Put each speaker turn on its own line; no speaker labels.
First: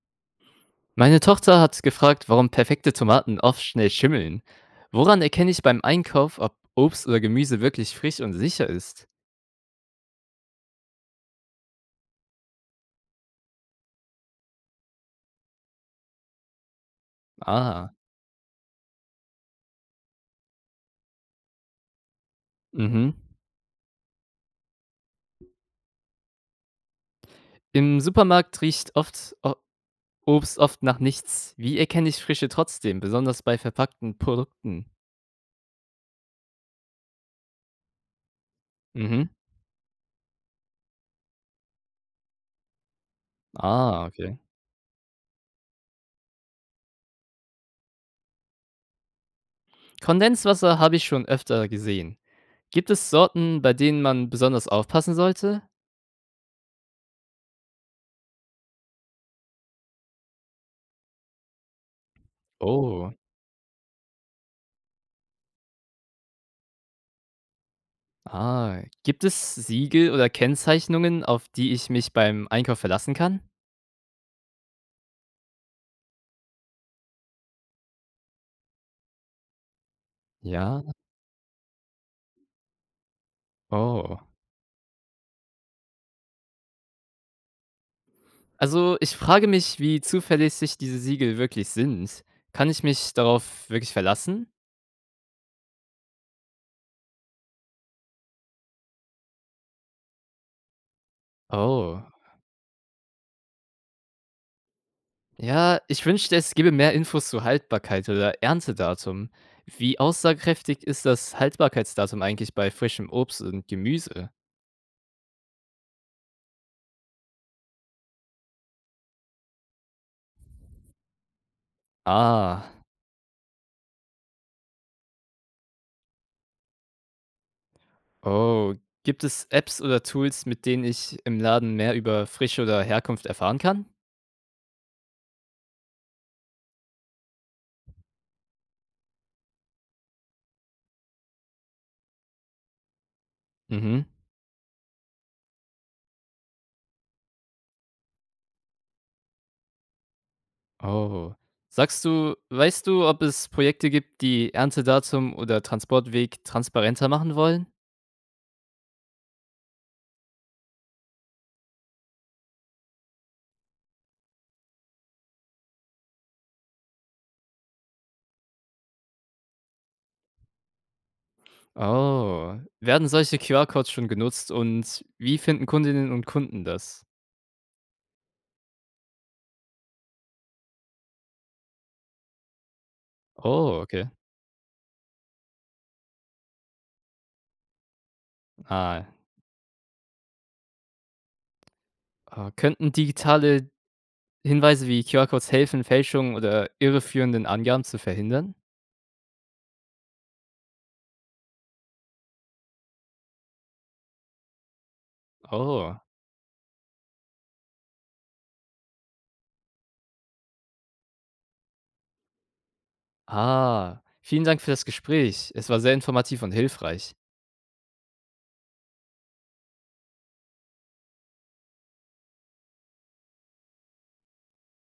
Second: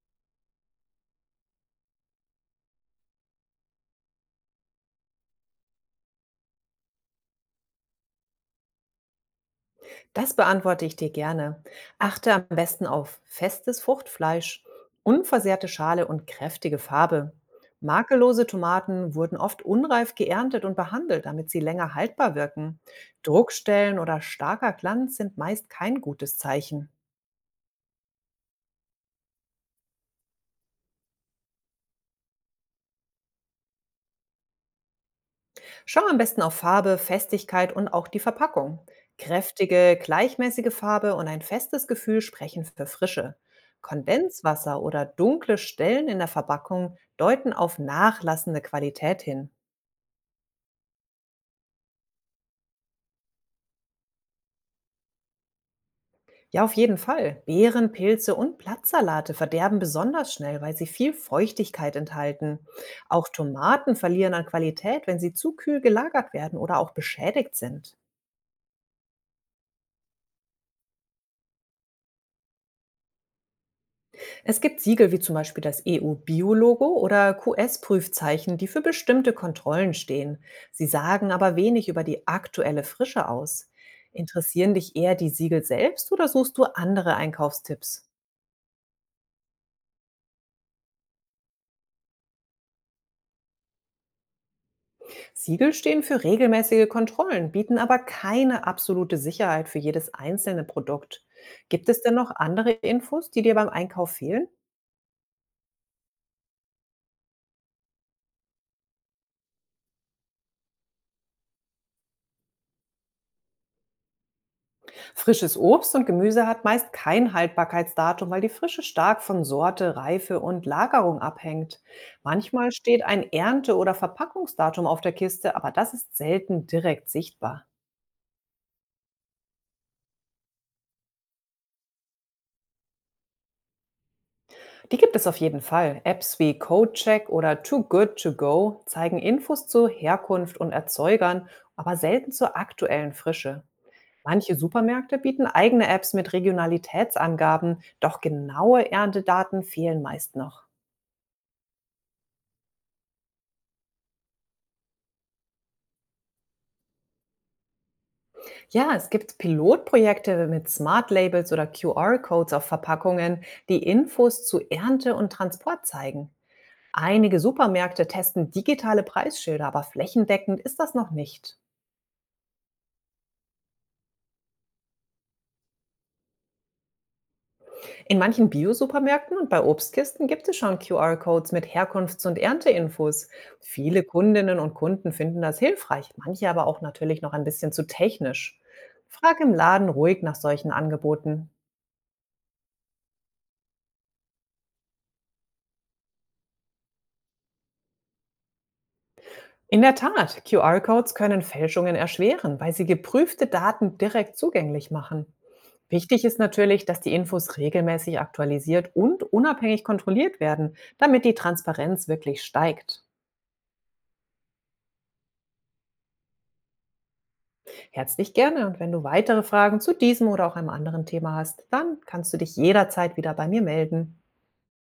Meine Tochter hat gefragt, warum perfekte Tomaten oft schnell schimmeln. Woran erkenne ich beim Einkauf, ob Obst oder Gemüse wirklich frisch und sicher ist?
Das beantworte ich dir gerne. Achte am besten auf festes Fruchtfleisch, unversehrte Schale und kräftige Farbe.
Ah,
Makellose Tomaten wurden oft unreif geerntet und behandelt, damit sie länger haltbar wirken.
mhm.
Druckstellen oder starker Glanz sind meist kein gutes Zeichen.
Im Supermarkt riecht oft o Obst oft nach nichts. Wie erkenne ich Frische trotzdem, besonders bei verpackten Produkten?
Schau am besten auf Farbe, Festigkeit und auch die Verpackung.
Mhm.
Kräftige, gleichmäßige Farbe und ein festes Gefühl sprechen für Frische.
Ah, okay.
Kondenswasser oder dunkle Stellen in der Verpackung deuten auf nachlassende Qualität hin.
Kondenswasser habe ich schon öfter gesehen. Gibt es Sorten, bei denen man besonders aufpassen sollte?
Ja, auf jeden Fall. Beeren, Pilze und Blattsalate verderben besonders schnell, weil sie viel Feuchtigkeit enthalten.
Oh.
Auch Tomaten verlieren an Qualität, wenn sie zu kühl gelagert werden oder auch beschädigt sind.
Ah, gibt es Siegel oder Kennzeichnungen, auf die ich mich beim Einkauf verlassen kann?
Es gibt Siegel wie zum Beispiel das EU-Bio-Logo oder QS-Prüfzeichen, die für bestimmte Kontrollen stehen.
Ja,
Sie sagen aber wenig über die aktuelle Frische aus.
oh.
Interessieren dich eher die Siegel selbst oder suchst du andere Einkaufstipps?
Also, ich frage mich, wie zuverlässig diese Siegel wirklich sind. Kann ich mich darauf wirklich verlassen?
Siegel stehen für regelmäßige Kontrollen, bieten aber keine absolute Sicherheit für jedes einzelne Produkt. Gibt es
Oh.
denn noch andere Infos, die dir beim Einkauf fehlen?
Ja, ich wünschte, es gäbe mehr Infos zu Haltbarkeit oder Erntedatum. Wie aussagekräftig ist das Haltbarkeitsdatum eigentlich bei frischem Obst und Gemüse?
Frisches Obst und Gemüse hat meist kein Haltbarkeitsdatum, weil die Frische stark von Sorte, Reife und Lagerung abhängt. Manchmal
Ah,
steht ein Ernte- oder Verpackungsdatum auf der Kiste, aber das ist selten direkt sichtbar.
oh. Gibt es Apps oder Tools, mit denen ich im Laden mehr über Frische oder Herkunft erfahren kann?
Die gibt es auf jeden Fall. Apps wie CodeCheck oder Too Good To Go zeigen Infos zu Herkunft und Erzeugern, aber selten zur aktuellen Frische.
Mhm.
Manche Supermärkte bieten eigene Apps mit Regionalitätsangaben, doch genaue Erntedaten fehlen meist noch.
Oh. Sagst du Weißt du, ob es Projekte gibt, die Erntedatum oder Transportweg transparenter machen wollen?
Ja, es gibt Pilotprojekte mit Smart Labels oder QR-Codes auf Verpackungen, die Infos zu Ernte und Transport zeigen. Einige Supermärkte testen digitale Preisschilder, aber flächendeckend ist das noch nicht.
Oh. Werden solche QR-Codes schon genutzt und wie finden Kundinnen und Kunden das?
In manchen Bio-Supermärkten und bei Obstkisten gibt es schon QR-Codes mit Herkunfts- und Ernteinfos.
Oh,
Viele
okay.
Kundinnen und Kunden finden das hilfreich, manche aber auch natürlich noch ein bisschen zu technisch.
Ah.
Frag im Laden ruhig nach solchen Angeboten.
Ah, könnten digitale Hinweise wie QR-Codes helfen, Fälschungen oder irreführenden Angaben zu verhindern?
In der Tat, QR-Codes können Fälschungen erschweren, weil sie geprüfte Daten direkt zugänglich machen.
Oh.
Wichtig ist natürlich, dass die Infos regelmäßig aktualisiert und unabhängig kontrolliert werden, damit die Transparenz wirklich steigt.
Ah. Vielen Dank für das Gespräch. Es war sehr informativ und hilfreich.
Herzlich gerne, und wenn du weitere Fragen zu diesem oder auch einem anderen Thema hast, dann kannst du dich jederzeit wieder bei mir melden.